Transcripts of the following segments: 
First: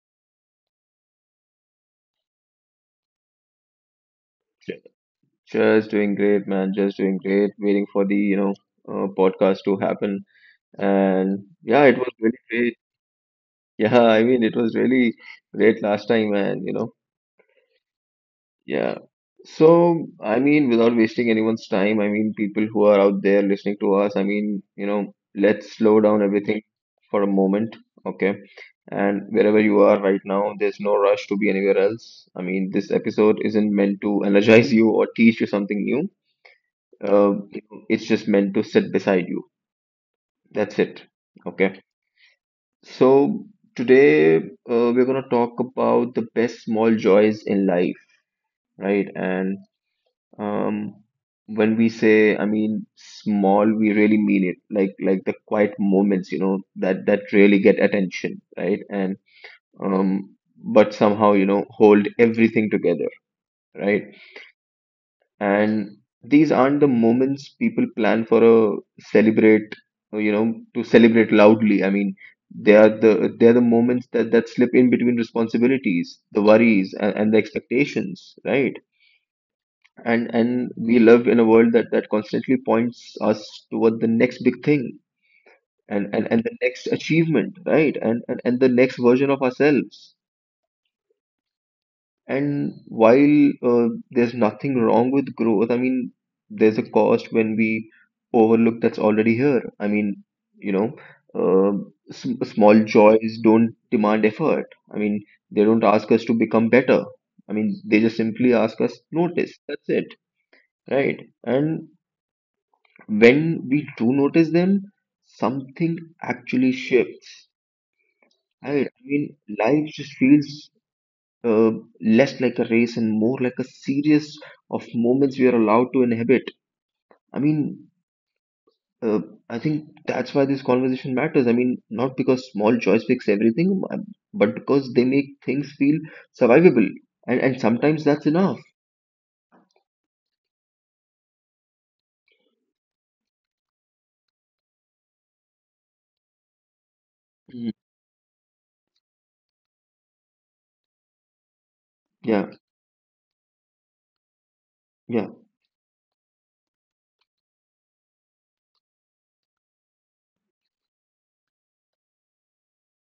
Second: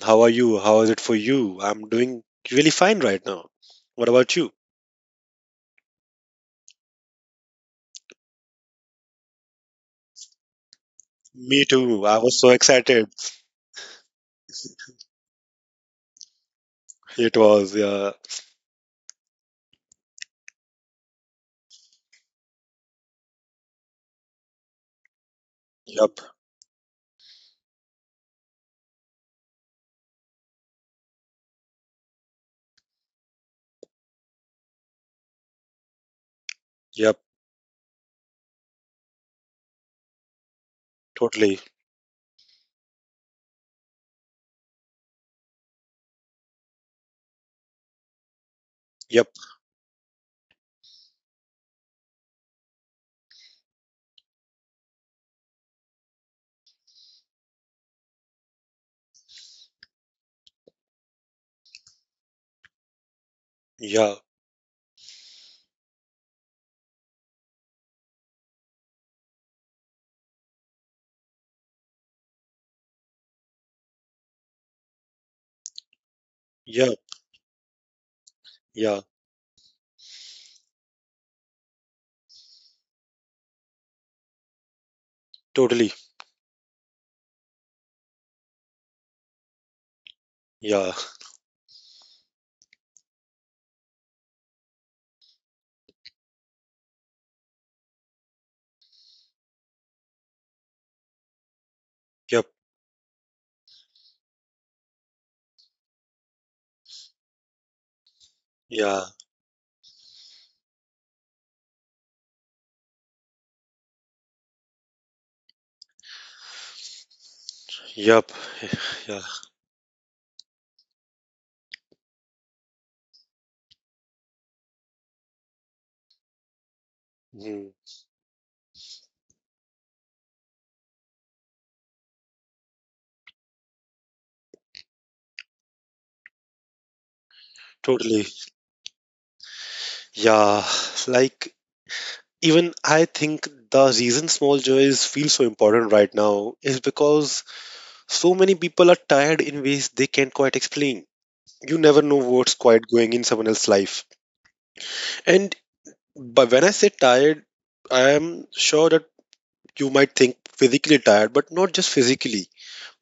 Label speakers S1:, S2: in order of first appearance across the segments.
S1: How are you? How is it for you? I'm doing really fine right now. What about you?
S2: Ju- Just doing great, man. Just doing great. Waiting for the, podcast to happen. And
S1: Me
S2: yeah, it
S1: too.
S2: was
S1: I was
S2: really
S1: so
S2: great.
S1: excited.
S2: Yeah, I mean, it was really great last time, and you know,
S1: It was, yeah.
S2: yeah. So, I mean, without wasting anyone's time, I mean, people who are out there listening to us, I mean, you know, let's slow
S1: Yep.
S2: down everything for a moment, okay? And wherever you are right now, there's no rush to be anywhere else. I mean, this episode isn't meant to energize you or teach you something new.
S1: Yep.
S2: Uh, it's just meant to sit beside you. That's it.
S1: Totally.
S2: Okay. So today we're gonna talk about the best small joys in life, right?
S1: Yep.
S2: And um, when we say, I mean, small, we really mean it. Like the quiet moments, you know, that really get attention, right? And um, but somehow, you know, hold everything together, right.
S1: Yeah.
S2: And these aren't the moments people plan for a celebrate, you know, to celebrate loudly. I mean, they are the moments that slip in between responsibilities, the worries,
S1: Yep.
S2: and the expectations, right.
S1: Yeah.
S2: And we live in a world that constantly points us toward the next big thing,
S1: Totally.
S2: and and the next achievement, right, and the next version of ourselves.
S1: Yeah.
S2: And while there's nothing wrong with growth, I mean, there's a cost when we overlook that's already here. I mean, you know, sm
S1: Yep.
S2: small joys don't demand effort. I mean, they don't ask us to become better. I mean, they just simply ask us
S1: Yeah.
S2: notice. That's it, right? And when we do notice them, something actually shifts.
S1: Yep.
S2: Right? I
S1: Yeah.
S2: mean, life just feels uh, less like a race and more like a series of moments we are allowed to inhabit. I
S1: Mm.
S2: mean, uh, I think that's why this conversation matters. I mean, not because small joys fix everything, but because they make things feel survivable, and sometimes that's
S1: Totally.
S2: enough.
S1: Yeah. Like, even I think the reason small joys feel so important right now is because
S2: Mm,
S1: so many people are tired in ways they can't quite explain. You never know
S2: yeah,
S1: what's quite going in someone else's life.
S2: yeah,
S1: And but when I say tired, I am sure that you might think physically tired, but not just physically,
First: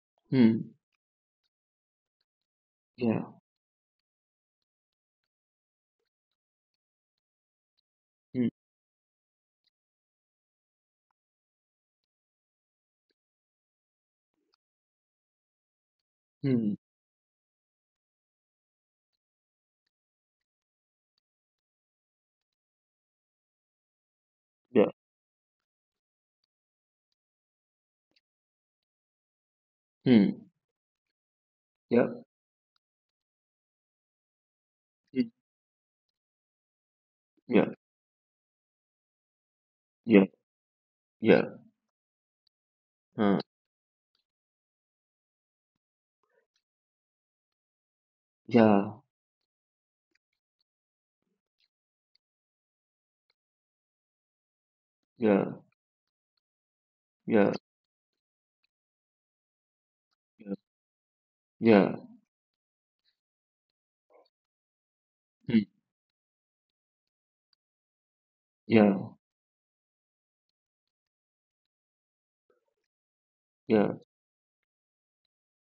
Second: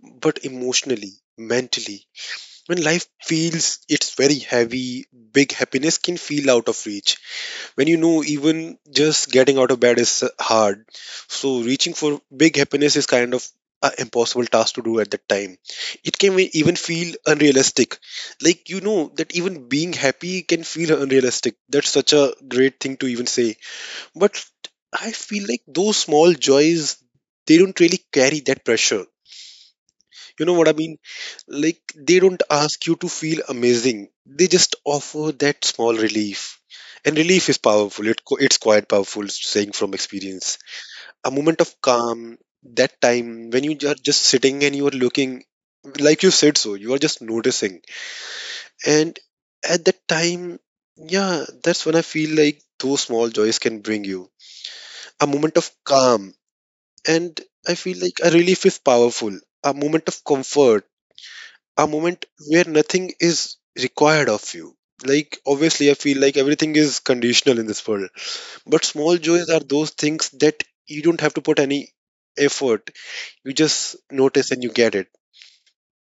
S1: but
S2: hmm,
S1: emotionally, mentally. When life
S2: yeah,
S1: feels it's very heavy, big happiness can feel out of reach when you know
S2: hmm,
S1: even just getting out of bed is hard, so reaching for big happiness is kind of an impossible task to do at that time. It can
S2: hmm,
S1: even feel unrealistic, like you know that even being happy can feel unrealistic. That's such a great thing to even say, but
S2: yeah,
S1: I feel like those small joys, they don't really carry that pressure.
S2: hmm,
S1: You know what I mean? Like, they
S2: yeah,
S1: don't ask you to feel amazing. They just
S2: hmm,
S1: offer that small relief. And relief is
S2: yeah,
S1: powerful. It's quite powerful, saying from
S2: yeah,
S1: experience. A
S2: yeah,
S1: moment of calm, that
S2: uh,
S1: time when you are just sitting and you are looking, like you said so, you are just noticing.
S2: yeah,
S1: And at that time, yeah, that's when I feel like those small joys can bring you. A moment of
S2: yeah,
S1: calm. And I
S2: yeah,
S1: feel like a relief is powerful. A moment of
S2: yeah,
S1: comfort, a
S2: yeah,
S1: moment where nothing is required of you. Like, obviously,
S2: hmm,
S1: I feel like everything is conditional in this world, but small
S2: yeah,
S1: joys are those things that you don't have to put any effort. You just
S2: yeah,
S1: notice and you get it.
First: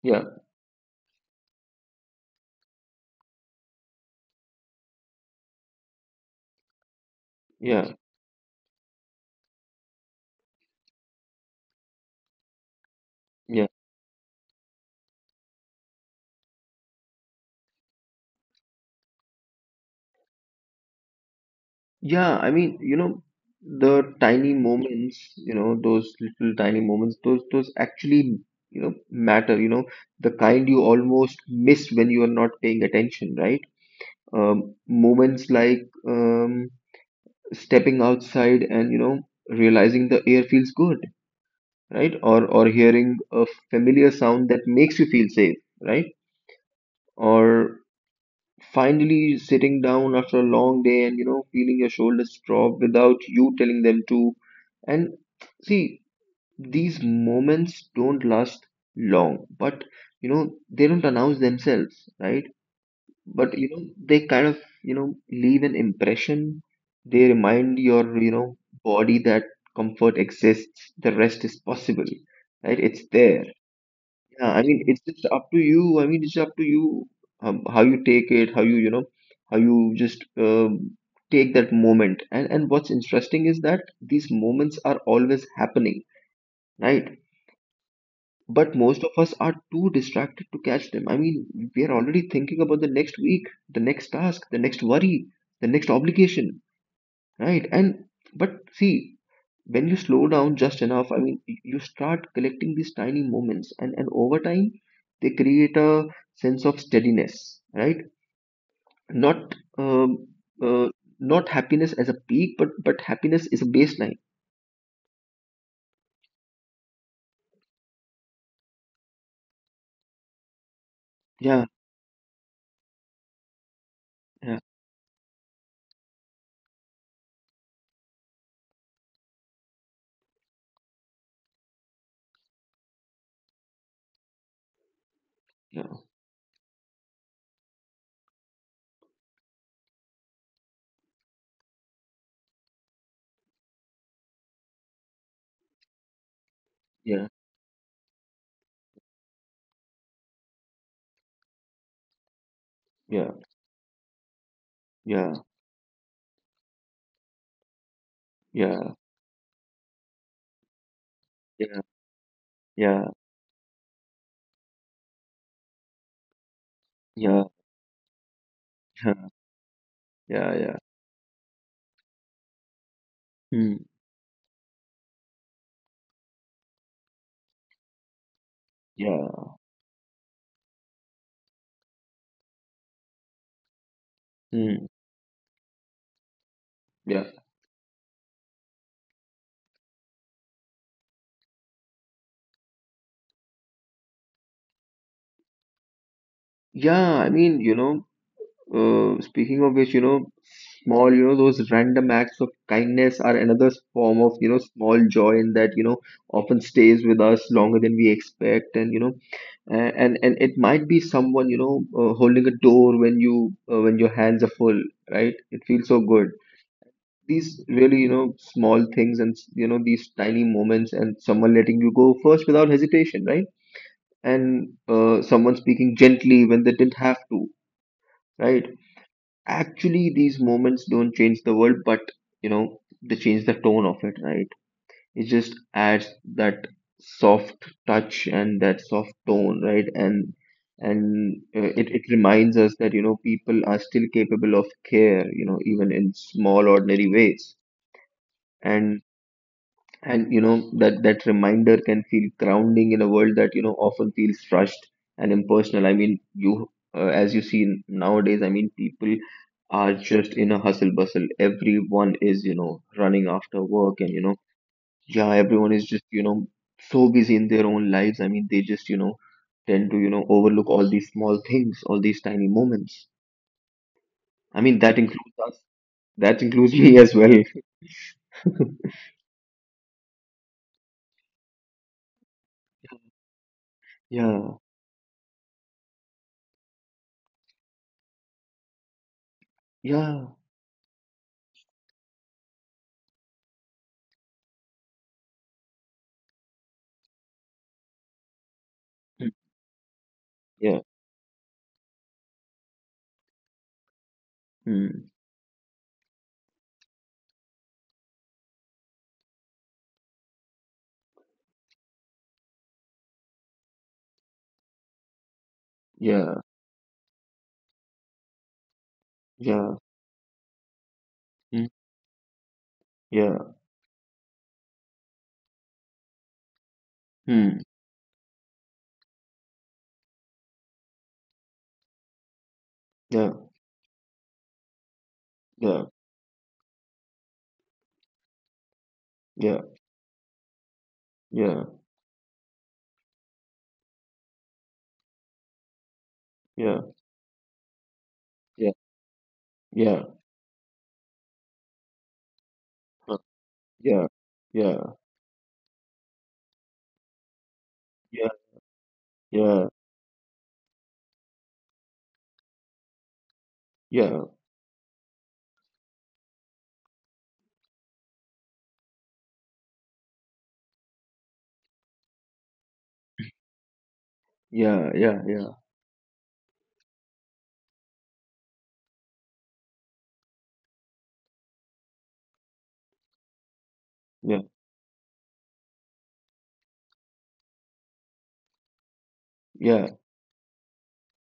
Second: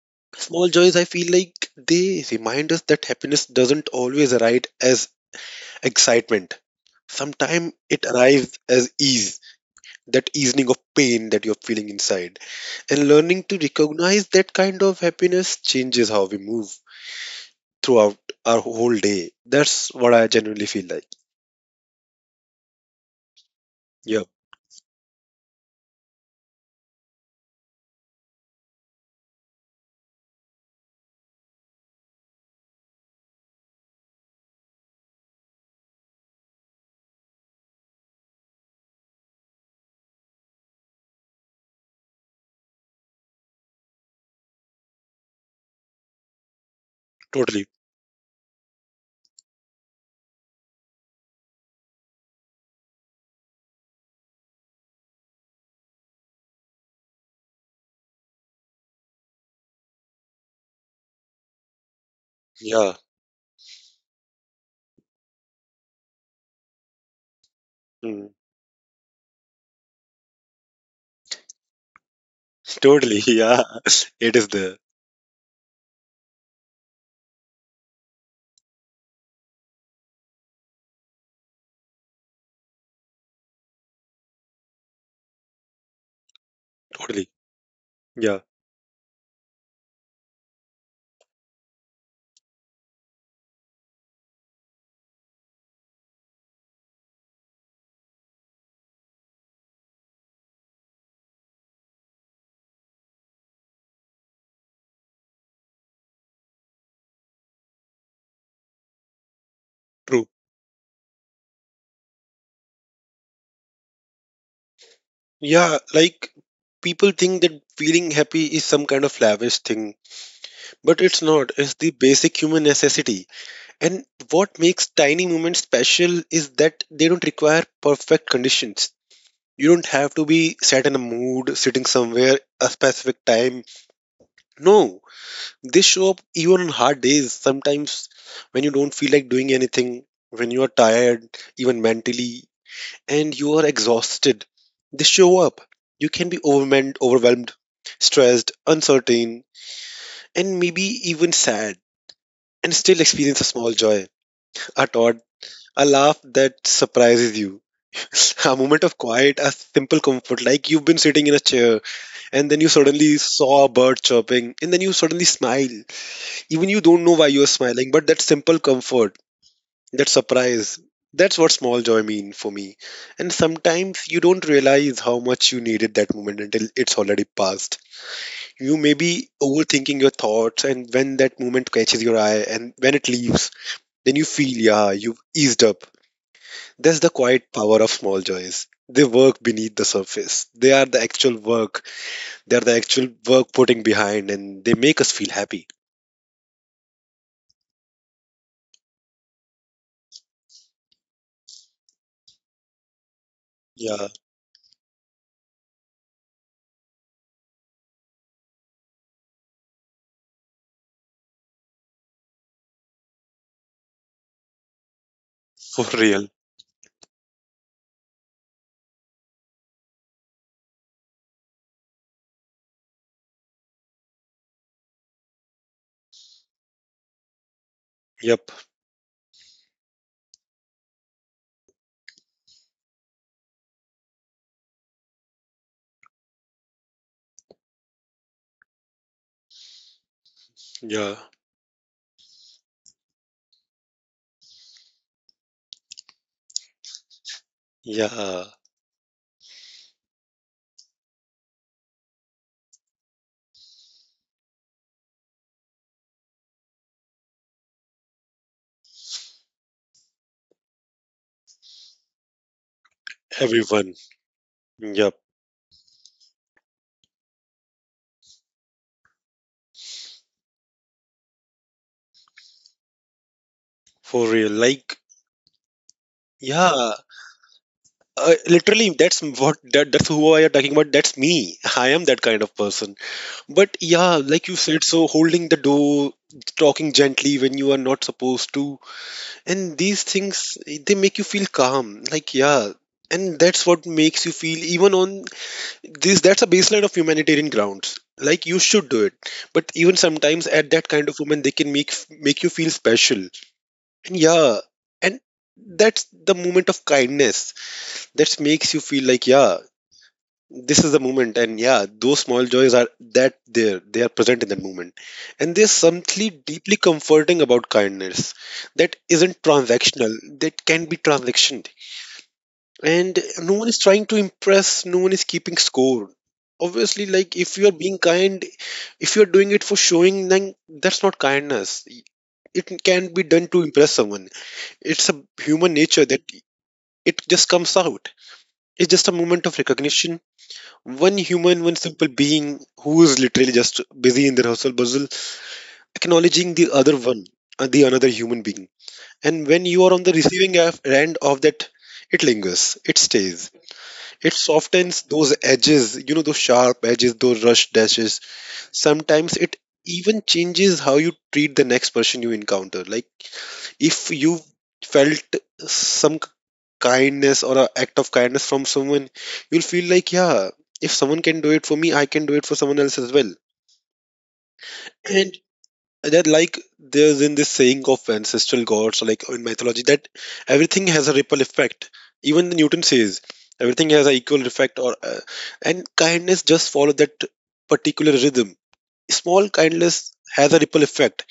S2: yeah,
S1: Small joys, I feel like they remind us that happiness doesn't always arrive as excitement. Sometimes
S2: yeah.
S1: it arrives as ease, that easing of pain that you're feeling inside. And learning to
S2: Yeah.
S1: recognize that kind of happiness changes how we move throughout our whole day. That's what I genuinely feel like.
S2: Yeah, I mean, you know, the
S1: Yeah,
S2: tiny moments, you know, those little tiny moments, those actually, you know, matter, you know, the kind you almost miss when you are not paying attention, right? Moments like stepping outside and, you know, realizing the air feels good, right? Or hearing a familiar sound that makes you feel safe, right?
S1: totally.
S2: Or finally sitting down after a long day, and you know, feeling your shoulders drop without you telling them to. And see, these moments don't last long, but you know, they don't announce themselves, right.
S1: Yeah,
S2: But you know, they kind of, you know, leave an impression. They remind your,
S1: mm,
S2: you know, body that comfort exists, the rest is possible, right, it's
S1: totally.
S2: there.
S1: Yeah, it is
S2: Yeah, I
S1: there.
S2: mean, it's just up to you. I mean, it's up to you, how you take it, how you, you know, how you just take that moment. And what's interesting is that these moments are always happening, right?
S1: Totally. Yeah,
S2: But most of us are too distracted to catch them. I mean, we are already thinking about the next week, the next task, the next worry, the next obligation, right? And but see, when you slow down just enough, I mean, you start collecting these tiny moments, and over time they create a sense of steadiness, right. Not
S1: true.
S2: uh, not happiness as a peak, but happiness is a baseline.
S1: Yeah, like people think that feeling happy is some kind of lavish thing, but it's not.
S2: Yeah,
S1: It's the basic human necessity. And
S2: yeah,
S1: what makes tiny moments special is that they don't require perfect conditions. You don't have to be set in a mood, sitting somewhere a specific time. No, they
S2: yeah,
S1: show up even on hard days, sometimes when you don't feel like doing anything, when you are tired, even mentally, and you are exhausted. They show up. You can be overwhelmed,
S2: yeah,
S1: overwhelmed, stressed, uncertain, and maybe even sad, and still
S2: yeah,
S1: experience a small joy, a thought, a laugh that surprises you. A moment
S2: yeah,
S1: of quiet, a simple comfort, like you've been sitting in a
S2: yeah,
S1: chair and then you
S2: yeah,
S1: suddenly saw a bird chirping and then you suddenly smile. Even you don't know
S2: yeah,
S1: why
S2: yeah,
S1: you're smiling, but that simple comfort,
S2: yeah,
S1: that
S2: yeah, yeah.
S1: surprise, that's what small joy mean for me. And
S2: Hmm,
S1: sometimes you don't realize how much you needed that moment until it's already passed. You may be
S2: yeah,
S1: overthinking your thoughts, and when that moment catches your eye and when it leaves, then you feel,
S2: hmm,
S1: yeah, you've eased up. That's the
S2: yeah,
S1: quiet power of small joys. They work beneath the surface. They are the actual work. They are the actual work putting behind, and they make us feel happy.
S2: yeah. I mean, you know, uh, speaking of which, you know, small, you know, those random acts of kindness are another
S1: Yeah,
S2: form of, you know, small joy in that, you know, often stays with us longer than we expect, and you know, and it might be someone, you know, holding a door when you when your hands are full, right? It
S1: for
S2: feels so good.
S1: real.
S2: These really, you know, small things and you know these tiny moments, and someone letting you go first without hesitation, right? And someone speaking gently when they didn't have to,
S1: Yep.
S2: right? Actually these moments don't change the world, but you know they change the tone of it, right. It just adds that soft touch and that soft tone, right. And
S1: Yeah.
S2: it reminds us that you know people are still capable of care, you know, even in small ordinary ways.
S1: Yeah,
S2: And you know that reminder can feel grounding in a world that you know often feels rushed and impersonal. I mean, you, as you see nowadays, I mean, people are just in a hustle bustle, everyone is, you know, running after work, and
S1: everyone.
S2: you know, yeah,
S1: Yep,
S2: everyone is just, you know, so busy in their own lives. I mean, they just, you know, tend to, you know, overlook all these small things, all these tiny moments.
S1: for
S2: I
S1: real.
S2: mean that
S1: Like,
S2: includes us, that includes me
S1: yeah,
S2: as well.
S1: literally, that's what that's who I am talking about. That's me. I am that kind of person. But yeah,
S2: Yeah,
S1: like you said, so holding the door, talking gently when you are not supposed to, and these
S2: yeah,
S1: things they make you feel calm. Like, yeah, and that's what makes you feel even on this. That's a baseline of humanitarian grounds. Like you should do it, but even sometimes
S2: yeah, mm, yeah,
S1: at that kind of woman, they can make you feel special. Yeah,
S2: mm,
S1: and that's the moment of kindness that makes you feel like, yeah, this is the moment, and yeah, those small joys are that there, they are present in that moment, and there's
S2: yeah,
S1: something deeply comforting about kindness that isn't
S2: yeah,
S1: transactional, that can be
S2: mm,
S1: transactioned, and
S2: yeah,
S1: no one is trying to impress, no one is keeping score. Obviously, like
S2: mm,
S1: if you are being kind, if you are doing it for showing, then that's not kindness. It can
S2: yeah,
S1: be done to impress someone. It's a
S2: yeah,
S1: human nature that it just comes out. It's just a
S2: yeah,
S1: moment of recognition. One
S2: yeah,
S1: human, one simple being who is literally just busy in their hustle bustle, acknowledging
S2: yeah,
S1: the other one, the another human
S2: yeah,
S1: being. And when you
S2: yeah,
S1: are on the receiving end of that, it lingers, it
S2: huh,
S1: stays,
S2: yeah,
S1: it
S2: yeah,
S1: softens those edges, you know, those sharp edges, those rush dashes.
S2: yeah,
S1: Sometimes it
S2: yeah,
S1: even changes how you treat the next person you encounter. Like if
S2: yeah,
S1: you felt some kindness or an act of kindness from someone, you'll feel like, yeah, if someone can do it for me, I can do it for someone else as well.
S2: yeah, yeah,
S1: And
S2: yeah,
S1: that, like, there's in this saying of ancestral gods, like in mythology, that everything has a ripple effect. Even Newton says everything has an equal effect, or and kindness just follow that particular rhythm. Small
S2: yeah, yeah,
S1: kindness has a ripple effect,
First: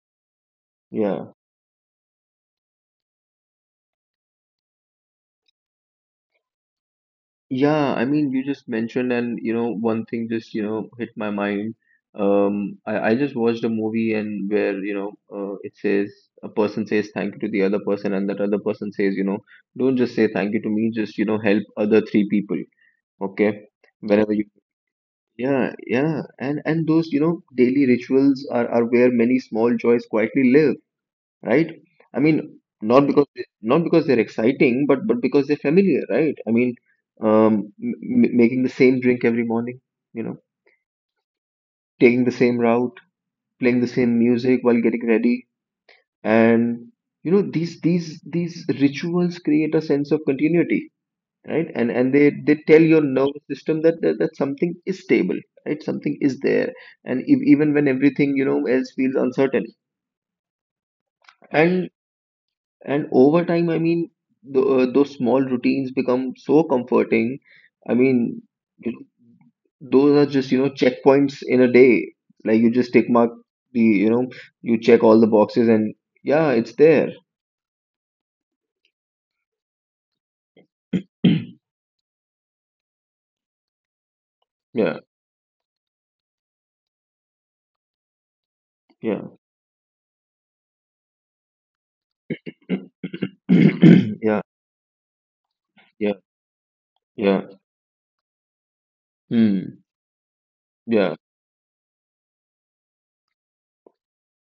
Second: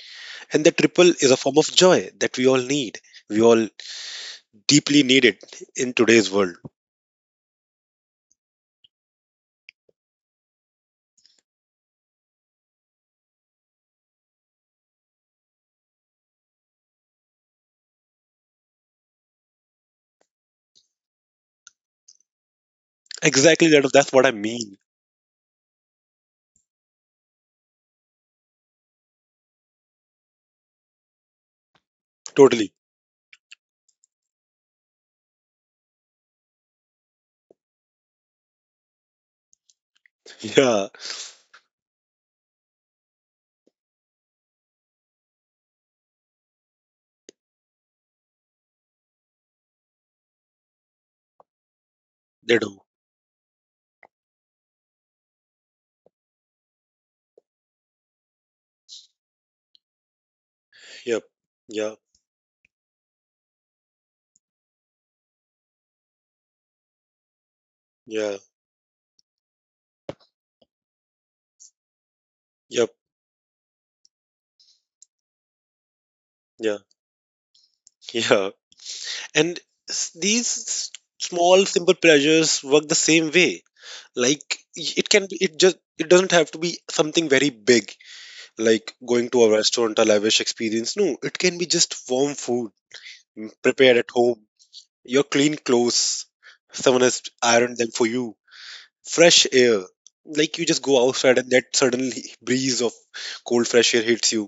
S1: and that ripple
S2: yeah,
S1: is a form of joy that we all need. We all deeply need it in today's world.
S2: yeah. I mean, you just mentioned, and you know, one thing just, you know, hit my mind. I just watched a movie and where, you know, it says a person says thank you to the other person, and that other person says, you know, don't just say thank you to me, just, you know, help other three people. Okay.
S1: Exactly, that's what I
S2: Whenever.
S1: mean.
S2: Yeah, yeah. And those, you know, daily rituals are where many small joys quietly live, right? I mean,
S1: Totally.
S2: not because they're exciting, but because they're familiar, right? I mean, um, m making the same drink every morning, you know,
S1: Yeah,
S2: taking the same route, playing the same music while getting ready, and you know, these these rituals create a sense of continuity, right. And they
S1: they do.
S2: tell your nervous system that something is stable, right, something is there. And if, even when everything you know else feels uncertain,
S1: Yep.
S2: and
S1: Yeah.
S2: over time, I mean, those small routines become so comforting. I
S1: Yeah.
S2: mean, you know, those are just you know checkpoints in a day, like you
S1: Yep.
S2: just tick mark the, you know, you check all the boxes, and yeah, it's
S1: Yeah.
S2: there.
S1: Yeah. And s- these s- small simple pleasures work the same way. Like
S2: Yeah,
S1: it can be, it just, it doesn't have to be something very big, like
S2: yeah.
S1: going to a restaurant, a lavish experience. No, it can be just warm food prepared at home.
S2: Yeah,
S1: Your clean
S2: yeah,
S1: clothes, someone has
S2: yeah,
S1: ironed them for you. Fresh air,
S2: hmm,
S1: like you just go
S2: yeah,
S1: outside and that sudden breeze of cold fresh air hits you.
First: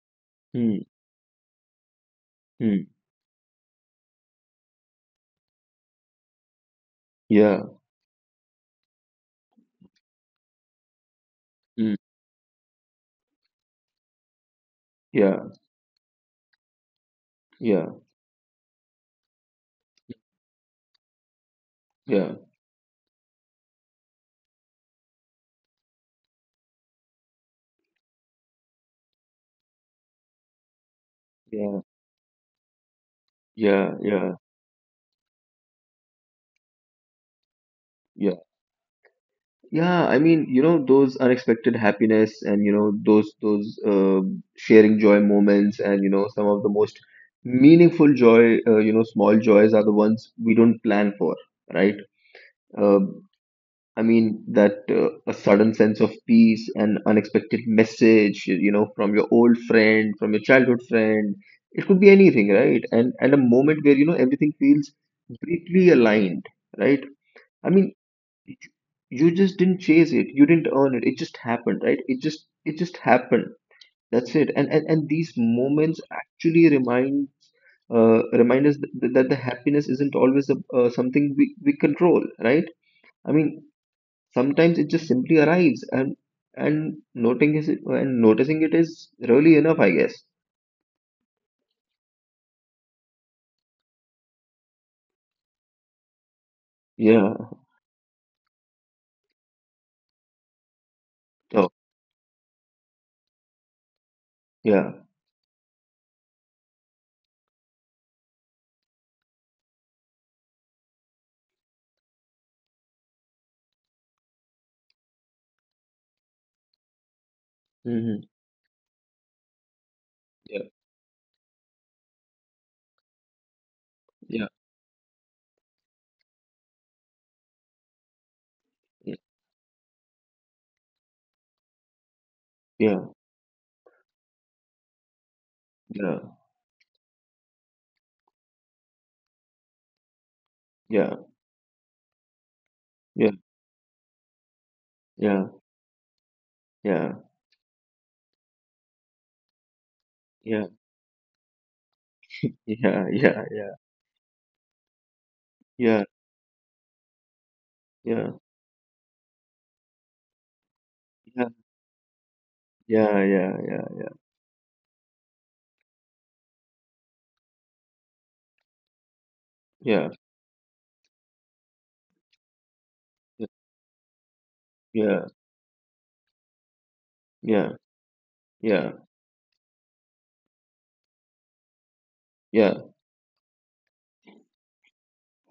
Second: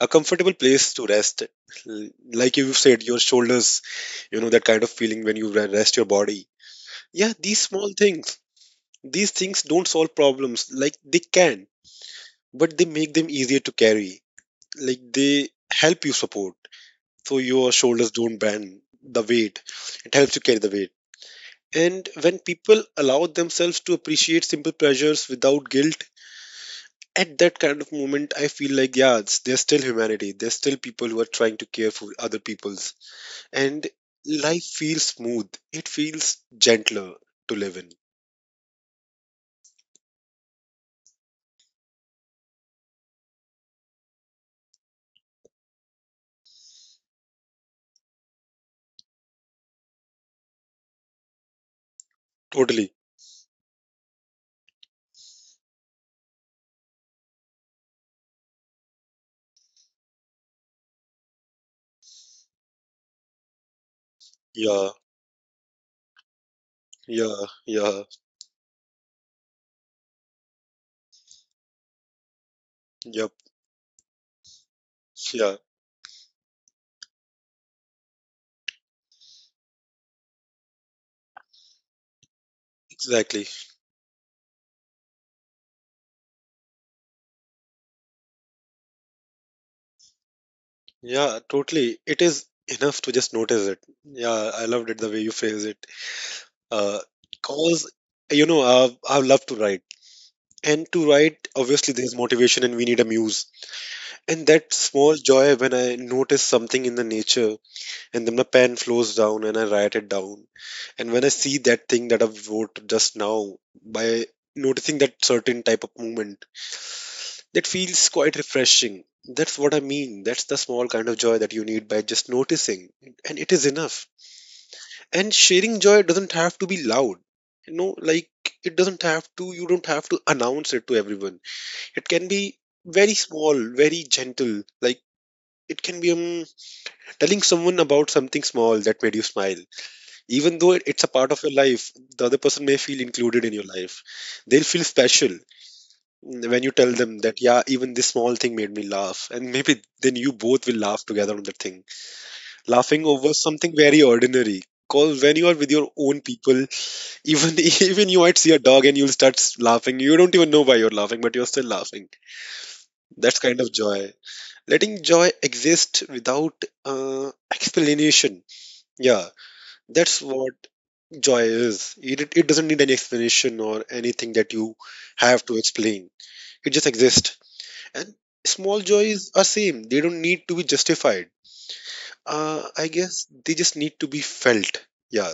S1: A comfortable
S2: hmm,
S1: place to rest. Like you
S2: hmm.
S1: said, your shoulders, you know, that kind of feeling when you rest your body. Yeah, these
S2: Yeah.
S1: small things, these things don't solve problems, like they can,
S2: Mm.
S1: but they make them easier to carry, like they
S2: Yeah,
S1: help you support so your
S2: yeah,
S1: shoulders don't bend the weight. It helps you carry the weight. And
S2: yeah,
S1: when people allow themselves to appreciate simple pleasures without guilt, at that kind of moment I feel like, yeah, it's, there's still humanity, there's still people who are trying to
S2: yeah,
S1: care for other people's, and
S2: yeah, yeah,
S1: life feels smooth, it feels gentler to live in.
S2: yeah. Yeah, I mean, you know, those unexpected happiness and, you know, sharing joy moments and, you know, some of the most meaningful joy, you know, small joys are the ones we don't plan for, right?
S1: Totally.
S2: Uh, I mean, that a sudden sense of peace, an unexpected message, you know, from your old friend, from your childhood friend. It could be anything, right? And a moment where, you know, everything
S1: Yeah,
S2: feels completely aligned, right?
S1: yeah,
S2: I mean,
S1: yeah.
S2: you you just didn't chase it, you didn't earn it. It just happened, right? It just
S1: Yep.
S2: happened. That's it. And and these
S1: Yeah.
S2: moments actually remind us that the happiness isn't always a, something we control, right? I
S1: Exactly.
S2: mean, sometimes it just simply arrives, and and noting is and noticing it is really enough, I guess.
S1: Yeah, totally, it is enough to just notice it. Yeah, I loved it the way you phrase it, uh,
S2: Yeah.
S1: cause you know, I love to write, and to write,
S2: Oh.
S1: obviously there's motivation and we need a muse. And that
S2: Yeah.
S1: small joy when I notice something in the nature, and then my pen flows down and I write it down. And when I see that thing that I wrote just now by noticing that certain type of movement, that
S2: Mm-hmm.
S1: feels quite refreshing. That's what I mean.
S2: Yeah,
S1: That's the small kind of joy that you need, by just noticing. And it is enough.
S2: yeah,
S1: And sharing joy doesn't have to be loud. You know, like it doesn't have to, you don't have to announce it to everyone. It can be
S2: yeah,
S1: very small, very gentle. Like it can be
S2: yeah,
S1: telling someone about something small that made you smile, even though
S2: yeah,
S1: it's a part of your life, the other person may feel
S2: yeah, yeah,
S1: included in your life. They'll feel
S2: yeah,
S1: special when you tell them that, yeah, even this small thing made me laugh. And maybe then you
S2: yeah,
S1: both will laugh together on the thing.
S2: yeah,
S1: Laughing
S2: yeah,
S1: over something very ordinary. Because when you are with
S2: yeah, yeah,
S1: your own people, even even
S2: yeah,
S1: you might see a dog and you'll start laughing. You don't even know why you're laughing, but you're still laughing.
S2: yeah, yeah,
S1: That's kind
S2: yeah,
S1: of
S2: yeah,
S1: joy. Letting joy exist without uh, explanation. Yeah,
S2: yeah,
S1: that's what joy is. It doesn't need any explanation or anything that you
S2: yeah, yeah, yeah,
S1: have to explain. It just exists.
S2: yeah,
S1: And
S2: yeah,
S1: small joys are same. They don't need to be justified.
S2: yeah,
S1: I guess they just need to be felt. Yeah,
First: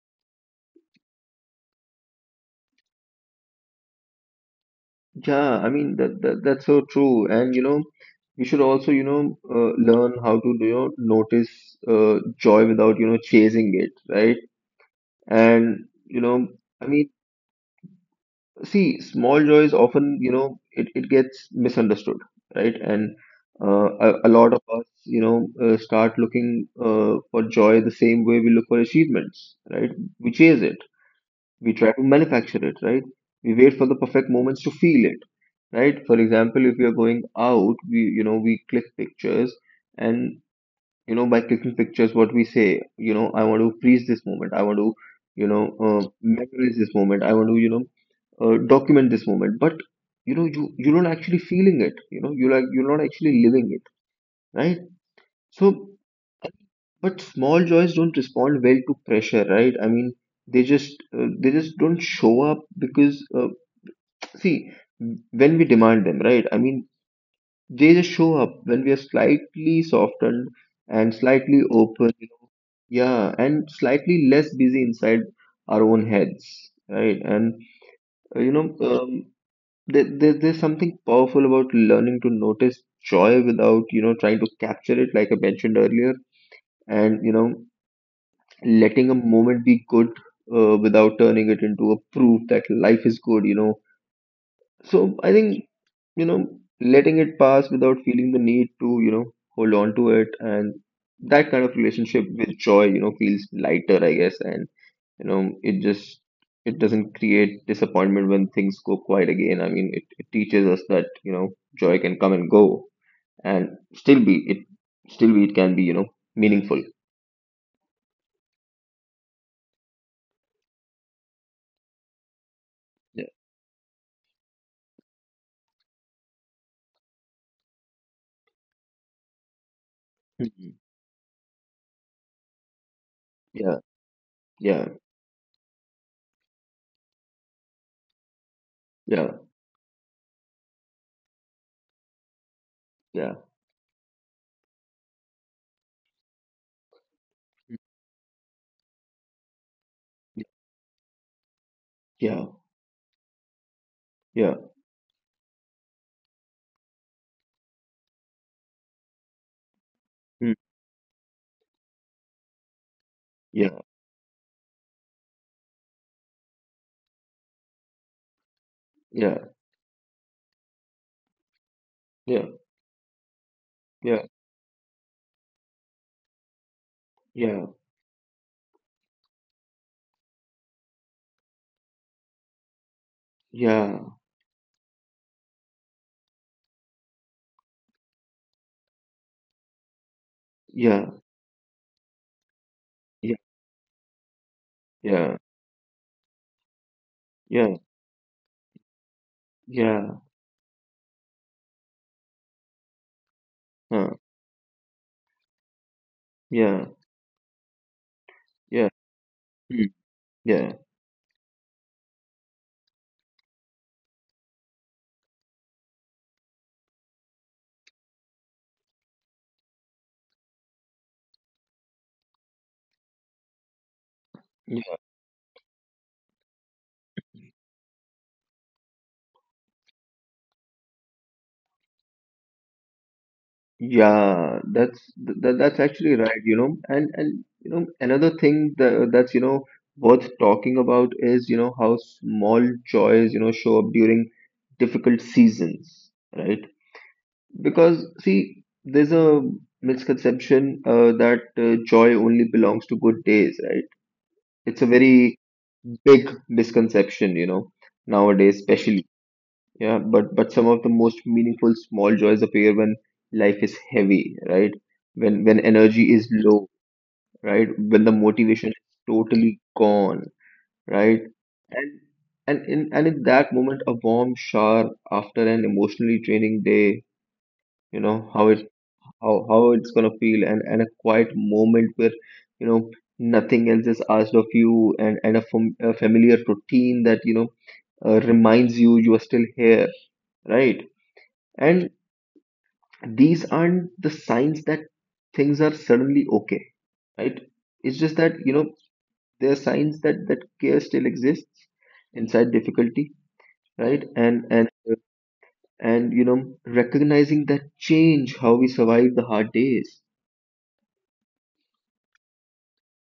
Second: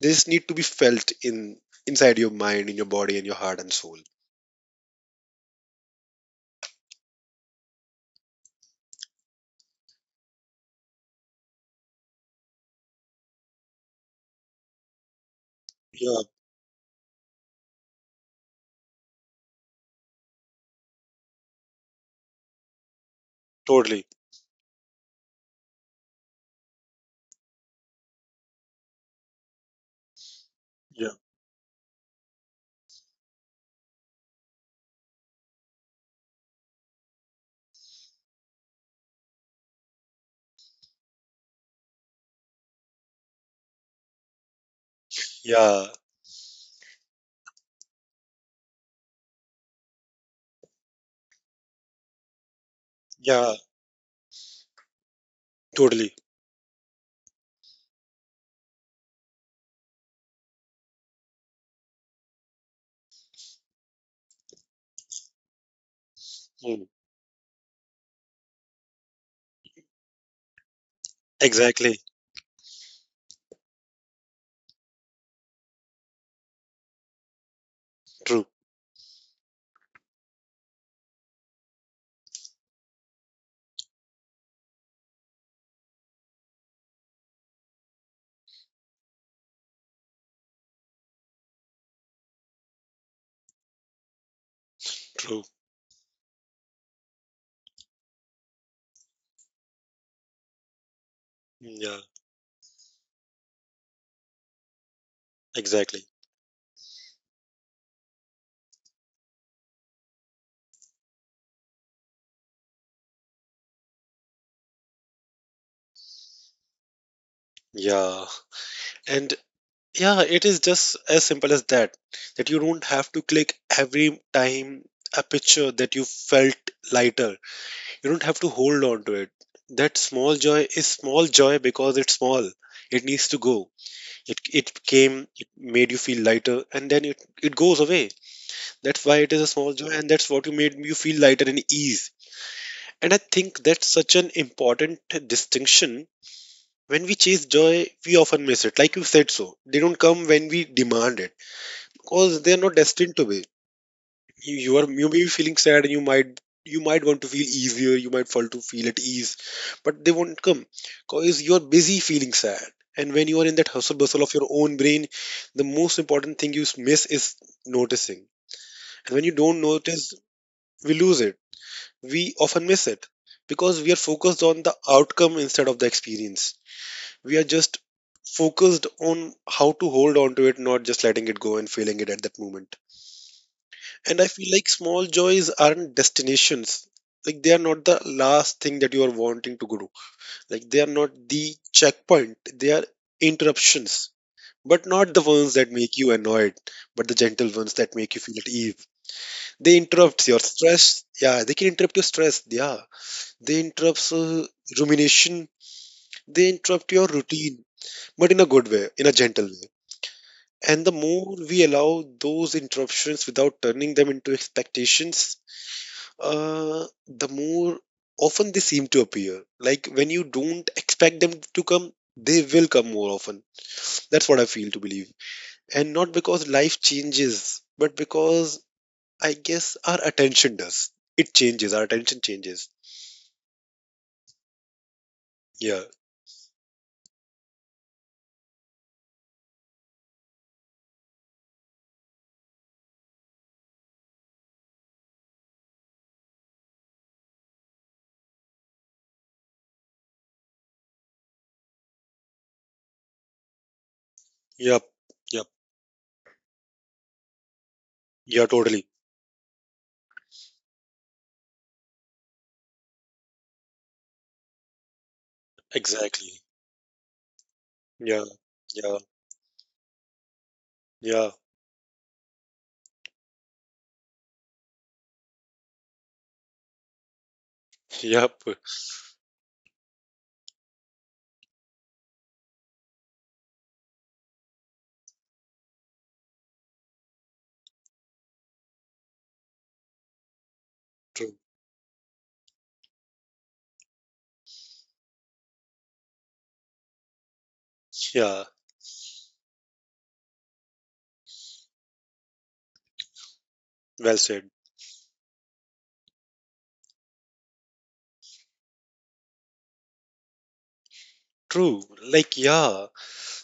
S1: they just need to be felt in inside your mind, in your body, and your heart and soul.
S2: yeah. I mean that that's so true, and you know, we should also, you know, learn how to, you know, notice uh, joy without you know chasing it, right. And, you
S1: Yeah,
S2: know, I mean, see, small joys often, you know, it gets misunderstood, right? And
S1: totally.
S2: a lot of us, you know, start looking for joy the same way we look for achievements, right? We chase it,
S1: Yeah,
S2: we try to manufacture it, right? We wait for the perfect moments to feel it, right? For example, if we are going out, we, you know, we click pictures. And you know by clicking pictures what we say, you know, I want to freeze this moment, I want to, you know,
S1: yeah,
S2: memorize this moment, I want to, you know, document this moment, but you know you you're not actually feeling it, you know, you, like, you're not actually
S1: yeah,
S2: living it, right. So
S1: totally.
S2: but small joys don't respond well to pressure, right. I mean they just don't show up because, see, when we demand them, right. I mean,
S1: Mm.
S2: they just show up when we are slightly softened and slightly
S1: Exactly.
S2: open, you know. Yeah, and slightly less busy inside our own heads, right? And
S1: True.
S2: uh, you know, um, there's something powerful about learning to notice joy without, trying to capture it, like I mentioned earlier, and letting a moment be good without turning it into a proof that life is good. So
S1: True.
S2: I think you know letting it pass without feeling the need to hold on to it, and that kind of
S1: Yeah,
S2: relationship with joy feels lighter, I guess. And you know it
S1: exactly.
S2: just it doesn't create disappointment when things go quiet again. I mean, it teaches us that joy can come and go and still be it can be meaningful.
S1: Yeah. And yeah, it is just as simple as that. That you don't have to
S2: Yeah.
S1: click every time a picture that you felt lighter. You don't have to hold on to it. That small joy is
S2: Mhm.
S1: small joy because it's small. It needs to go.
S2: Yeah.
S1: It
S2: Yeah.
S1: came, it made you feel lighter, and then it goes away. That's why it is a
S2: Yeah.
S1: small joy, and that's what you made you feel lighter and ease. And I
S2: Yeah.
S1: think that's such an important distinction. When we chase joy, we often miss it. Like you said so. They don't come when we
S2: Mm.
S1: demand it because they're
S2: Yeah.
S1: not destined to be. You, you
S2: Yeah.
S1: are you may be feeling sad, and you might want to feel easier. You might fall to feel at ease, but they won't come
S2: Mm.
S1: because you're busy feeling sad. And when you are in that
S2: Yeah.
S1: hustle bustle of your own brain, the most important thing you miss is noticing. And when you
S2: Yeah.
S1: don't notice, we lose it. We often
S2: Yeah.
S1: miss it because we are focused
S2: Yeah.
S1: on the outcome instead of the experience. We are just
S2: Yeah.
S1: focused on how to hold on to it, not just letting it go and feeling it at that moment. And
S2: Yeah.
S1: I feel like small joys aren't destinations. Like they are not the last thing that you are wanting to go to. Like they are not
S2: Yeah.
S1: the checkpoint. They are interruptions. But not the ones
S2: Yeah,
S1: that make you annoyed, but the gentle ones that
S2: yeah,
S1: make you feel at ease. They interrupt your
S2: yeah,
S1: stress. Yeah, they can interrupt your stress. Yeah, they interrupt
S2: huh,
S1: rumination. They interrupt your
S2: yeah,
S1: routine, but in a good way, in
S2: yeah,
S1: a gentle way.
S2: mm,
S1: And the
S2: yeah,
S1: more we allow those interruptions without turning them into expectations, The more often they seem to appear. Like when you don't expect them to come, they will come more often. That's what I feel to believe.
S2: yeah,
S1: And not because life changes, but because I guess our attention does. It changes, our attention changes.
S2: yeah. That's th th-
S1: Yeah,
S2: that's actually right. And another thing that's worth talking about is how small joys show up during difficult seasons, right? Because see, there's a misconception that joy only belongs to good days, right?
S1: yep,
S2: It's a
S1: yep,
S2: very big misconception,
S1: yeah,
S2: nowadays,
S1: totally.
S2: especially. Yeah, but some of the most meaningful small joys appear when life is heavy, right? When energy
S1: Exactly.
S2: is low, right?
S1: Yeah,
S2: When the motivation
S1: yeah,
S2: is totally gone,
S1: yeah,
S2: right? And and in that moment, a warm shower after an emotionally draining day, you
S1: yep,
S2: know how it's gonna feel, and a quiet moment where you know nothing else is asked of you, and a familiar routine that reminds you you are still here, right?
S1: true.
S2: And these aren't the signs that things are suddenly okay, right? It's just
S1: Yeah,
S2: that there are signs that care still exists inside difficulty,
S1: well
S2: right?
S1: said.
S2: And recognizing that change how we survive the hard days.
S1: True. Like, yeah,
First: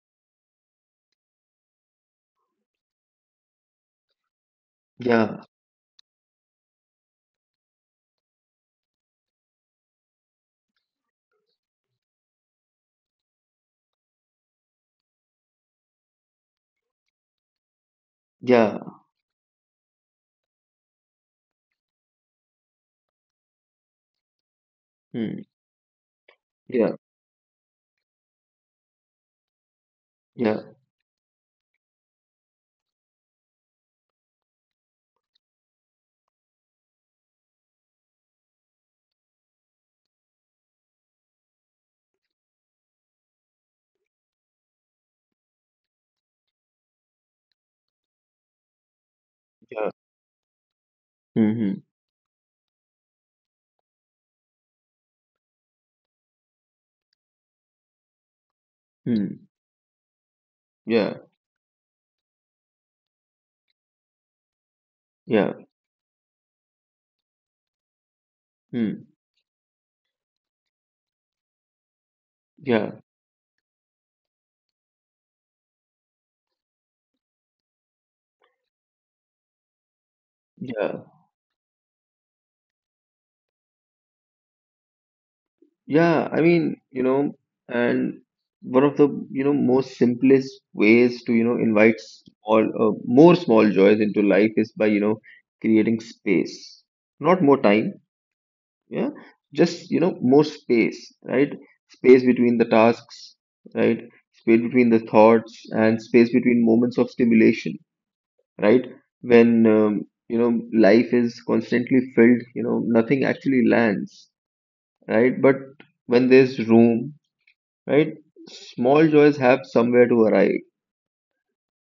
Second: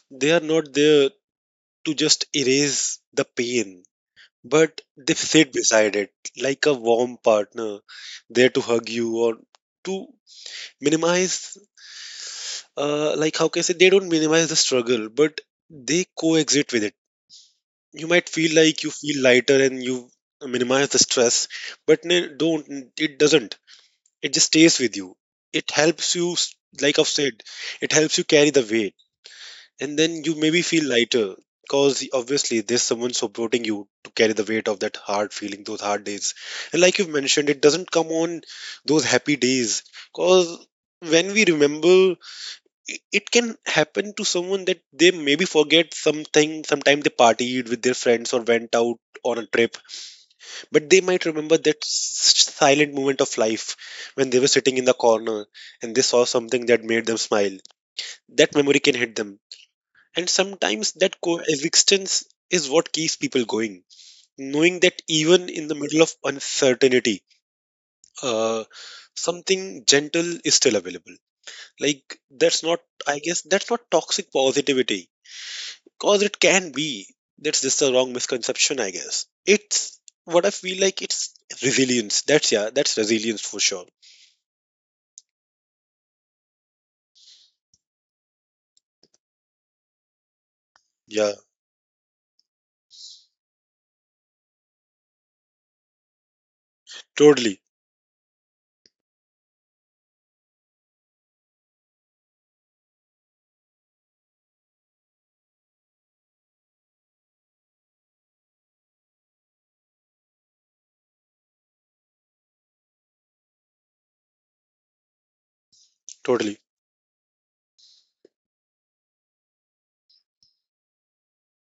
S1: they are not there to just erase the pain. But they
S2: Yeah.
S1: sit beside it like a warm partner, there to hug you or to minimize, like how can I say, they don't minimize the struggle, but they coexist with it. You might
S2: Yeah.
S1: feel like you feel lighter and you minimize the stress, but no, don't, it doesn't. It just stays with you.
S2: Hmm.
S1: It helps you,
S2: Yeah.
S1: like I've said, it helps you carry the weight. And then you
S2: Yeah.
S1: maybe feel lighter because obviously there's someone supporting you to carry the weight of that hard feeling, those hard days. And like you've mentioned, it doesn't come on those happy days because when we remember, it can happen to someone that they maybe forget something. Sometimes they partied with their friends or went out on a trip, but they might
S2: Hmm.
S1: remember
S2: Hmm.
S1: that silent moment of life when they were sitting in the corner and they saw something that made them smile. That memory can hit
S2: Hmm.
S1: them. And sometimes
S2: Yeah.
S1: that coexistence is what keeps people going, knowing that
S2: Yeah.
S1: even in the middle of uncertainty, uh,
S2: Hmm.
S1: something gentle is still available. Like, that's
S2: Yeah.
S1: not, I guess, that's not toxic positivity, because it can be. That's just a wrong misconception, I guess. It's what I feel
S2: Yeah.
S1: like, it's resilience. That's, yeah, that's resilience for sure.
S2: Yeah, I mean, and one of the, most simplest ways to,
S1: Yeah,
S2: invite more small joys into life is by, creating space. Not more
S1: totally,
S2: time, yeah, just, more space, right? Space between the tasks, right? Space between the thoughts and space between moments of stimulation, right? When life is constantly filled, nothing actually lands, right? But when there's
S1: totally.
S2: room, right? Small joys have somewhere to arrive.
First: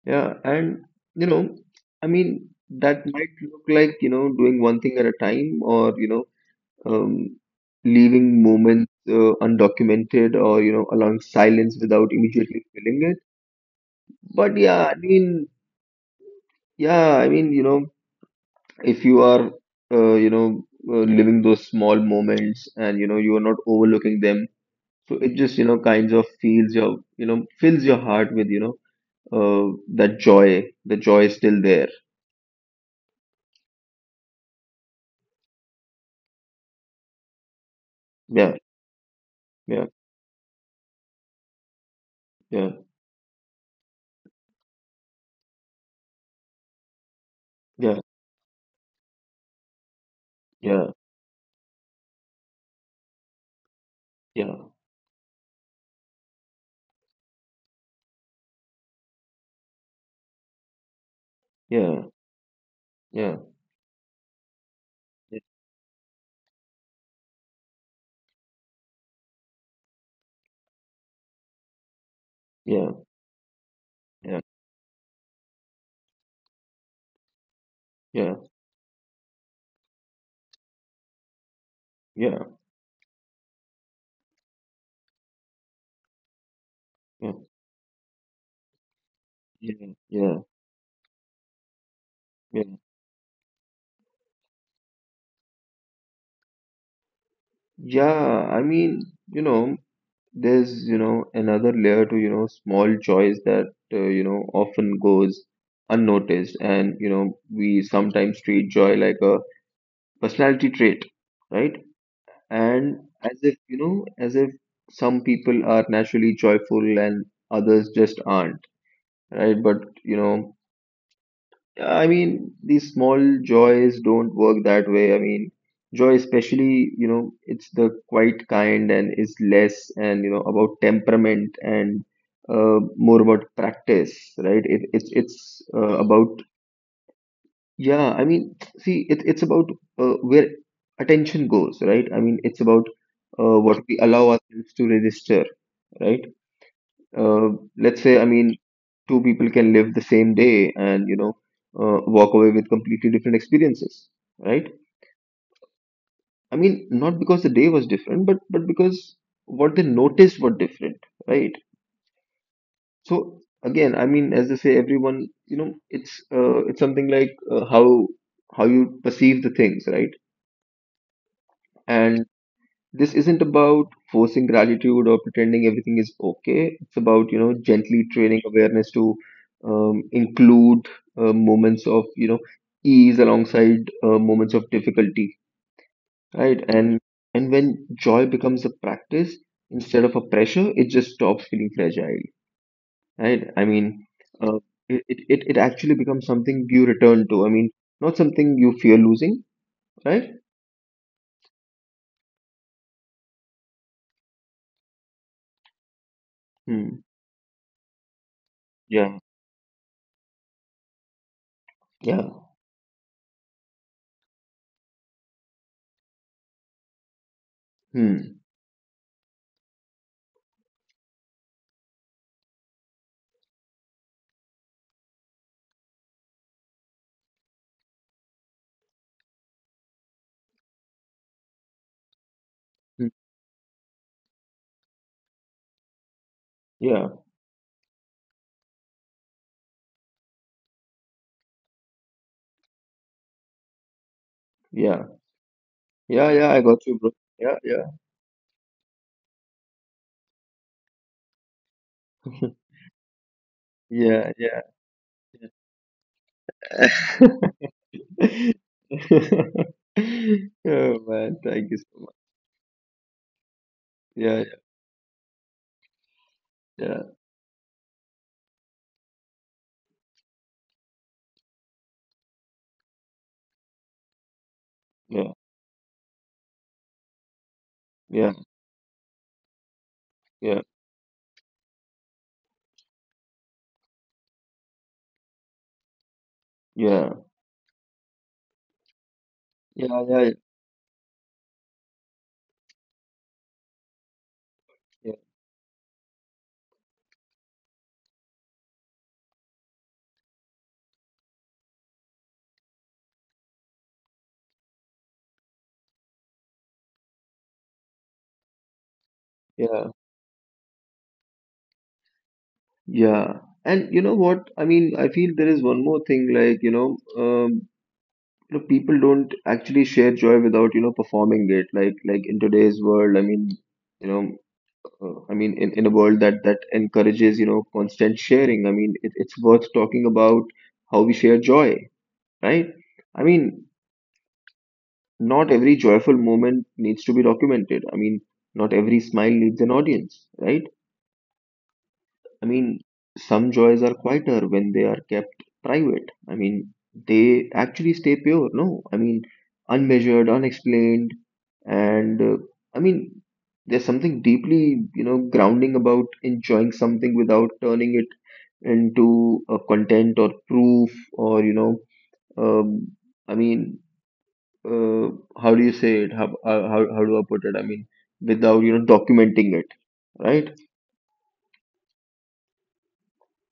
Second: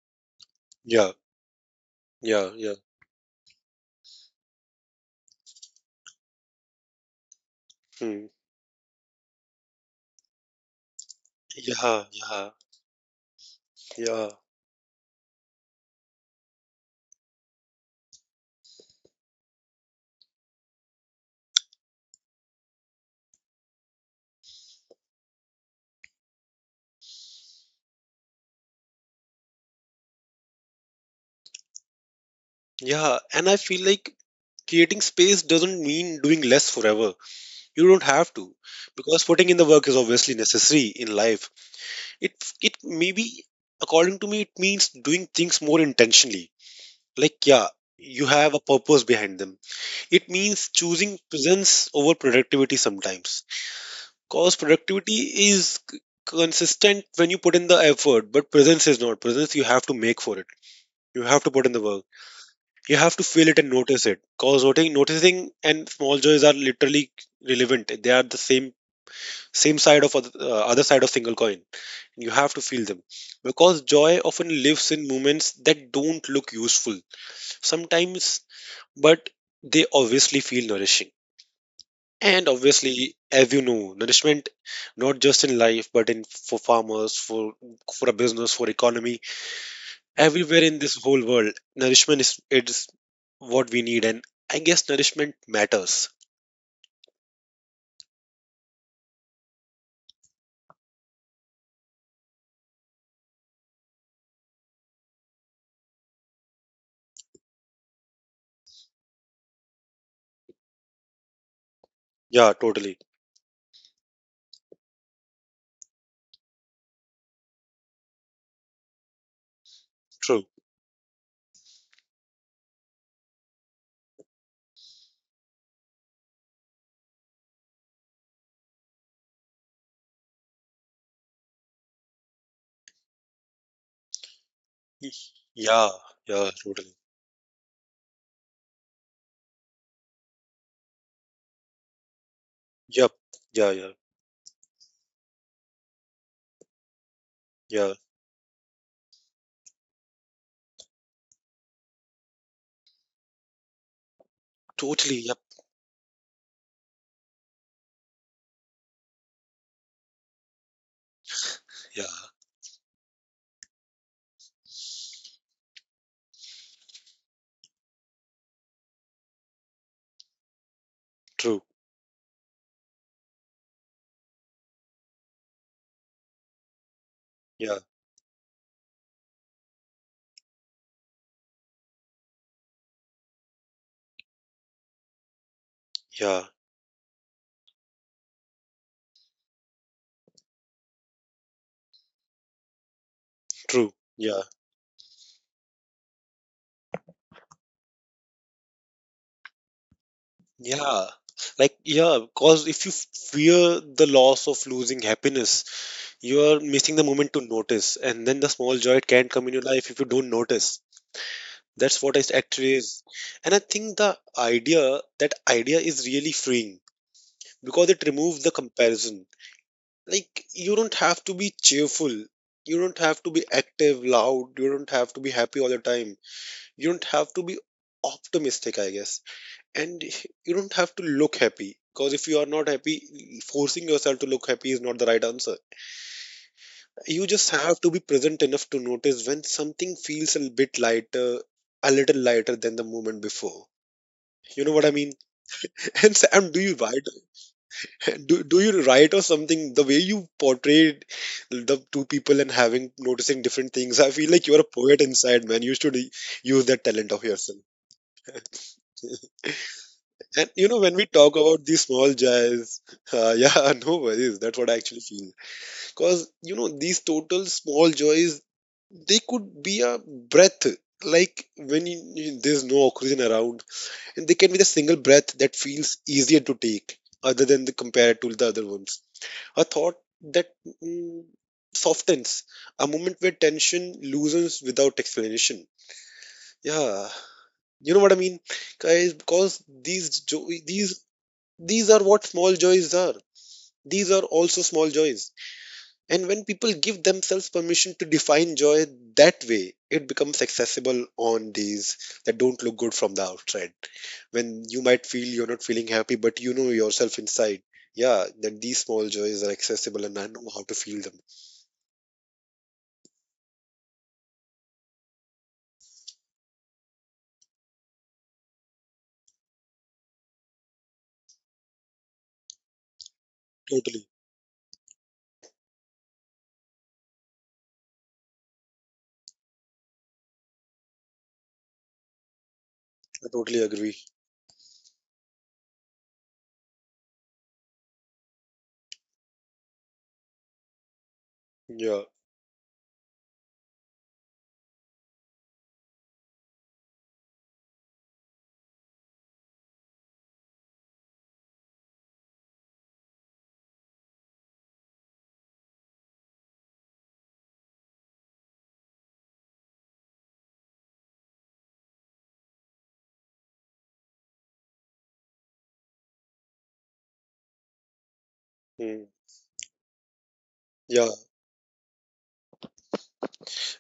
S2: Yeah, and
S1: Yeah,
S2: you know, I
S1: yeah,
S2: mean,
S1: yeah.
S2: that might look like doing one thing at a time, or um,
S1: Hmm.
S2: leaving moments undocumented, or allowing silence
S1: Yeah,
S2: without
S1: yeah,
S2: immediately filling it.
S1: yeah.
S2: But yeah, I mean, yeah, I mean, you know, if you are, living those small moments, and you are not overlooking them, so it just kinds of feels your, you know, fills your heart with uh, that joy, the joy is still there.
S1: Yeah, and I feel like creating space doesn't mean doing less forever. You don't have to,
S2: Yeah,
S1: because putting in the work is
S2: yeah,
S1: obviously necessary in life. It it
S2: yeah,
S1: maybe, according to me, it means doing things more intentionally, like yeah,
S2: yeah,
S1: you have a purpose behind them. It means
S2: yeah,
S1: choosing presence over productivity sometimes, because
S2: yeah,
S1: productivity is c- consistent when you put in the effort, but presence is not. Presence you have to make for it. You have to put in the work.
S2: yeah,
S1: You have to feel
S2: yeah,
S1: it and notice it, because noticing and small joys are literally relevant. They are the same, same side of other, other side of single coin. You have to feel
S2: yeah, yeah,
S1: them,
S2: yeah,
S1: because joy often
S2: yeah, yeah,
S1: lives in moments that don't look useful sometimes. But they obviously feel nourishing. And
S2: yeah,
S1: obviously, as you know, nourishment, not just in life but in, for farmers, for a business, for economy,
S2: yeah,
S1: everywhere in this whole world, nourishment is,
S2: yeah.
S1: it's what we need. And I guess nourishment matters.
S2: Yeah, I mean, there's, another layer to, small joys that, often goes unnoticed. And we sometimes treat joy like a personality trait, right?
S1: Yeah, totally.
S2: And as if some people are naturally joyful and others just aren't, right? But you
S1: True.
S2: know I mean, these small joys don't work that way. I mean, joy especially, it's the quite kind and is less and about temperament and more about practice, right? it,
S1: Y-
S2: it's it's
S1: yeah, yeah,
S2: about,
S1: totally,
S2: yeah, I mean, see, it's about where attention goes, right? I mean, it's about
S1: yep, yeah, yeah,
S2: what we allow ourselves to register, right? Uh,
S1: yeah,
S2: let's say, I mean, two people can live the same day and, walk away with completely different experiences, right?
S1: totally, yep,
S2: I mean, not because the day was different, but because what they noticed were different, right?
S1: yeah,
S2: So again, I mean, as they say, everyone, it's something like how you perceive the things, right?
S1: true,
S2: And this isn't about forcing gratitude or pretending everything is okay. It's about,
S1: yeah,
S2: gently training awareness to include moments of, ease alongside moments of difficulty,
S1: yeah,
S2: right? And when joy becomes a practice instead of a pressure, it just stops feeling fragile, right? I
S1: true,
S2: mean,
S1: yeah,
S2: uh, it actually becomes something you return to. I mean, not something you fear losing, right?
S1: yeah. Like, yeah, because if you fear the loss of losing happiness, you are missing the
S2: Hmm.
S1: moment to notice, and then the small joy, it can
S2: Yeah.
S1: come in your life if you don't notice. That's what it
S2: Yeah.
S1: actually is. And I think the idea, that idea is really freeing because it removes the
S2: Hmm.
S1: comparison. Like, you don't have to be cheerful. You don't have to be active, loud. You don't have to be happy all the time. You don't have to be optimistic, I guess. And you don't have to look happy because if you are not
S2: Hmm.
S1: happy, forcing yourself to look happy is not the right answer. You
S2: Yeah.
S1: just have to be present enough to notice when something feels a bit lighter, a little lighter than the moment before. You know what I mean?
S2: Yeah.
S1: And Sam,
S2: Yeah,
S1: do
S2: yeah,
S1: you
S2: I
S1: write?
S2: got you, bro. Yeah, yeah,
S1: Do you write or something? The way you portrayed the two people and having noticing different things, I feel
S2: yeah,
S1: like you're
S2: yeah.
S1: a poet inside, man. You should use that talent of yourself. And you know,
S2: Oh
S1: when we
S2: man,
S1: talk
S2: thank you
S1: about
S2: so
S1: these
S2: much.
S1: small joys, yeah, no
S2: Yeah,
S1: worries. That's what I actually feel. Because you
S2: yeah,
S1: know,
S2: yeah,
S1: these total small joys, they could be a breath. Like when you, there's no oxygen around, and they can be the single
S2: yeah,
S1: breath that feels easier to take, other than the compared
S2: yeah,
S1: to the other ones. A thought that
S2: yeah,
S1: mm, softens, a moment where tension loosens without explanation. Yeah,
S2: yeah,
S1: you know what I mean, guys. Because
S2: yeah,
S1: these
S2: yeah,
S1: jo- these are what small joys are. These are also small
S2: yeah,
S1: joys, and when people give themselves permission to define joy that way, it becomes accessible on days that don't look good from the outside. When you might feel you're not feeling happy, but you know yourself inside, yeah, that these small joys are
S2: yeah.
S1: accessible and I know how to feel them.
S2: Yeah. And you know what? I mean, I feel there is one more thing, like, people don't actually share joy without, performing it. Like, in today's world, I mean,
S1: Totally.
S2: you know, in, a world that encourages, constant sharing, I mean, it's worth talking about how we share joy, right? I
S1: I
S2: mean,
S1: totally agree.
S2: not every joyful moment needs to be documented. I mean, not every smile needs an audience, right?
S1: Yeah.
S2: I mean, some joys are quieter when they are kept private. I mean, they actually stay pure, no? I mean, unmeasured, unexplained, and I mean, there's something deeply, grounding about enjoying something without turning it into a content or proof or, um, I mean, uh, how do you say it? How do I put it? I mean, without,
S1: Mm.
S2: documenting it, right?
S1: Yeah.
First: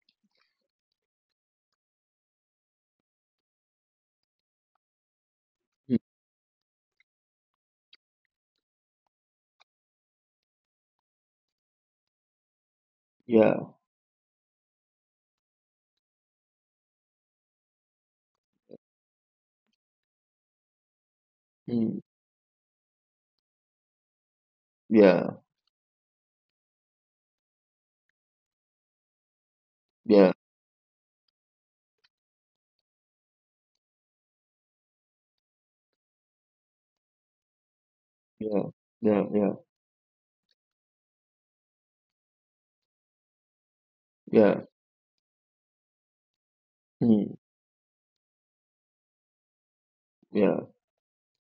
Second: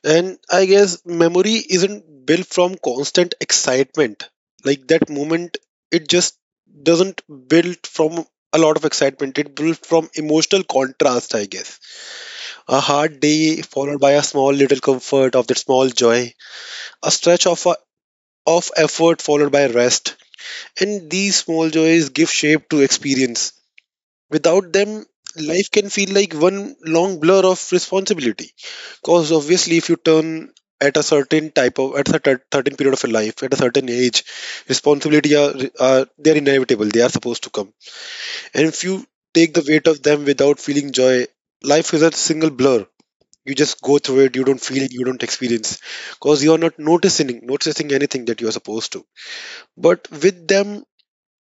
S1: And I guess memory isn't built from constant excitement. Like that moment,
S2: Mm.
S1: it just doesn't build from a lot of excitement. It built from emotional contrast, I guess. A hard
S2: Yeah.
S1: day followed by a small little comfort of that small joy. A stretch of effort followed by rest. And these small
S2: Mm.
S1: joys give shape to experience. Without them,
S2: Yeah.
S1: life can feel like one long blur of responsibility, because obviously if you
S2: Yeah.
S1: turn at a certain type of, at a certain period of your life, at a certain age, responsibility are, they're inevitable. They are supposed to come.
S2: Yeah,
S1: And if you
S2: yeah, yeah,
S1: take the weight of them without feeling joy, life is a single blur. You just go through it, you
S2: yeah,
S1: don't feel it, you don't experience, because you are not
S2: mm,
S1: noticing anything that you are supposed to. But with
S2: yeah,
S1: them,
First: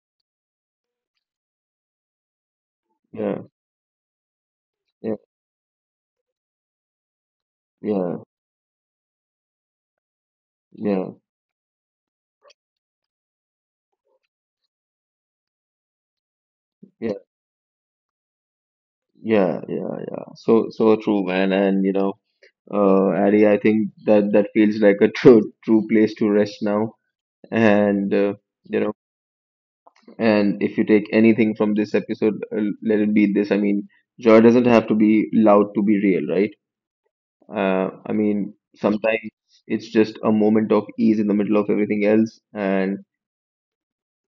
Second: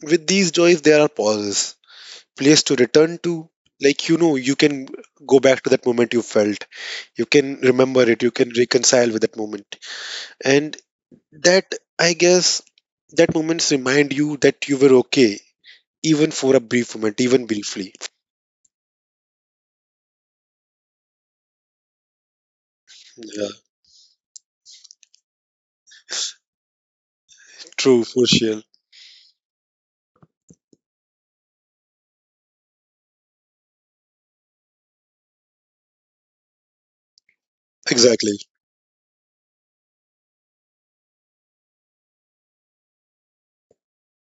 S1: with these joys, there are pauses, place to return to.
S2: yeah,
S1: Like you know, you can
S2: yeah,
S1: go back to that moment you felt, you can remember
S2: yeah,
S1: it, you can reconcile with that moment. And
S2: yeah,
S1: that, I guess, that moments remind you that you were okay, even for a brief
S2: yeah,
S1: moment, even briefly.
S2: yeah, yeah, yeah. So, so true, man. And Addy,
S1: Yeah,
S2: I think that feels like a true, true place to rest now.
S1: true
S2: And
S1: for
S2: uh,
S1: sure.
S2: you know, and if you take anything from this episode, let it be this. I mean, joy doesn't have to be loud to be real, right? I
S1: Exactly.
S2: mean, sometimes it's just a moment of ease in the middle of everything else, and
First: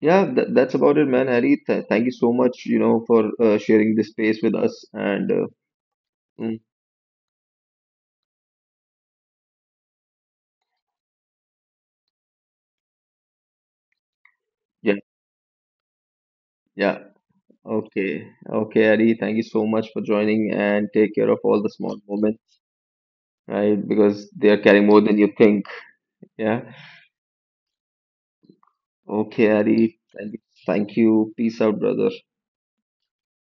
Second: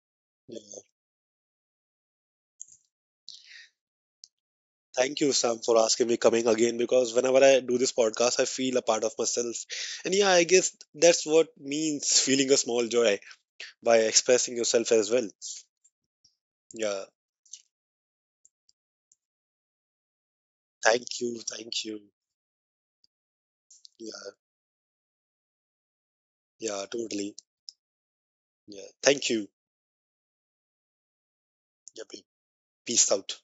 S2: yeah, that's
S1: Yeah.
S2: about it, man. Harry, th thank you so much, for sharing this space with us.
S1: Thank
S2: And
S1: you,
S2: uh,
S1: Sam, for asking me coming
S2: mm,
S1: again, because whenever I do this podcast, I feel a part of myself. And yeah, I guess that's what means feeling a small joy, by expressing yourself
S2: yeah,
S1: as well.
S2: yeah.
S1: Yeah.
S2: Okay. Okay, Harry, thank you so much for joining and take
S1: Thank
S2: care of
S1: you.
S2: all the
S1: Thank you.
S2: small moments, right? Because
S1: Yeah.
S2: they are carrying more than you think. Yeah.
S1: Yeah. Totally. Yeah. Thank you.
S2: Okay, Harry. Thank you. Thank you. Peace out,
S1: Yeah.
S2: brother.
S1: Peace out.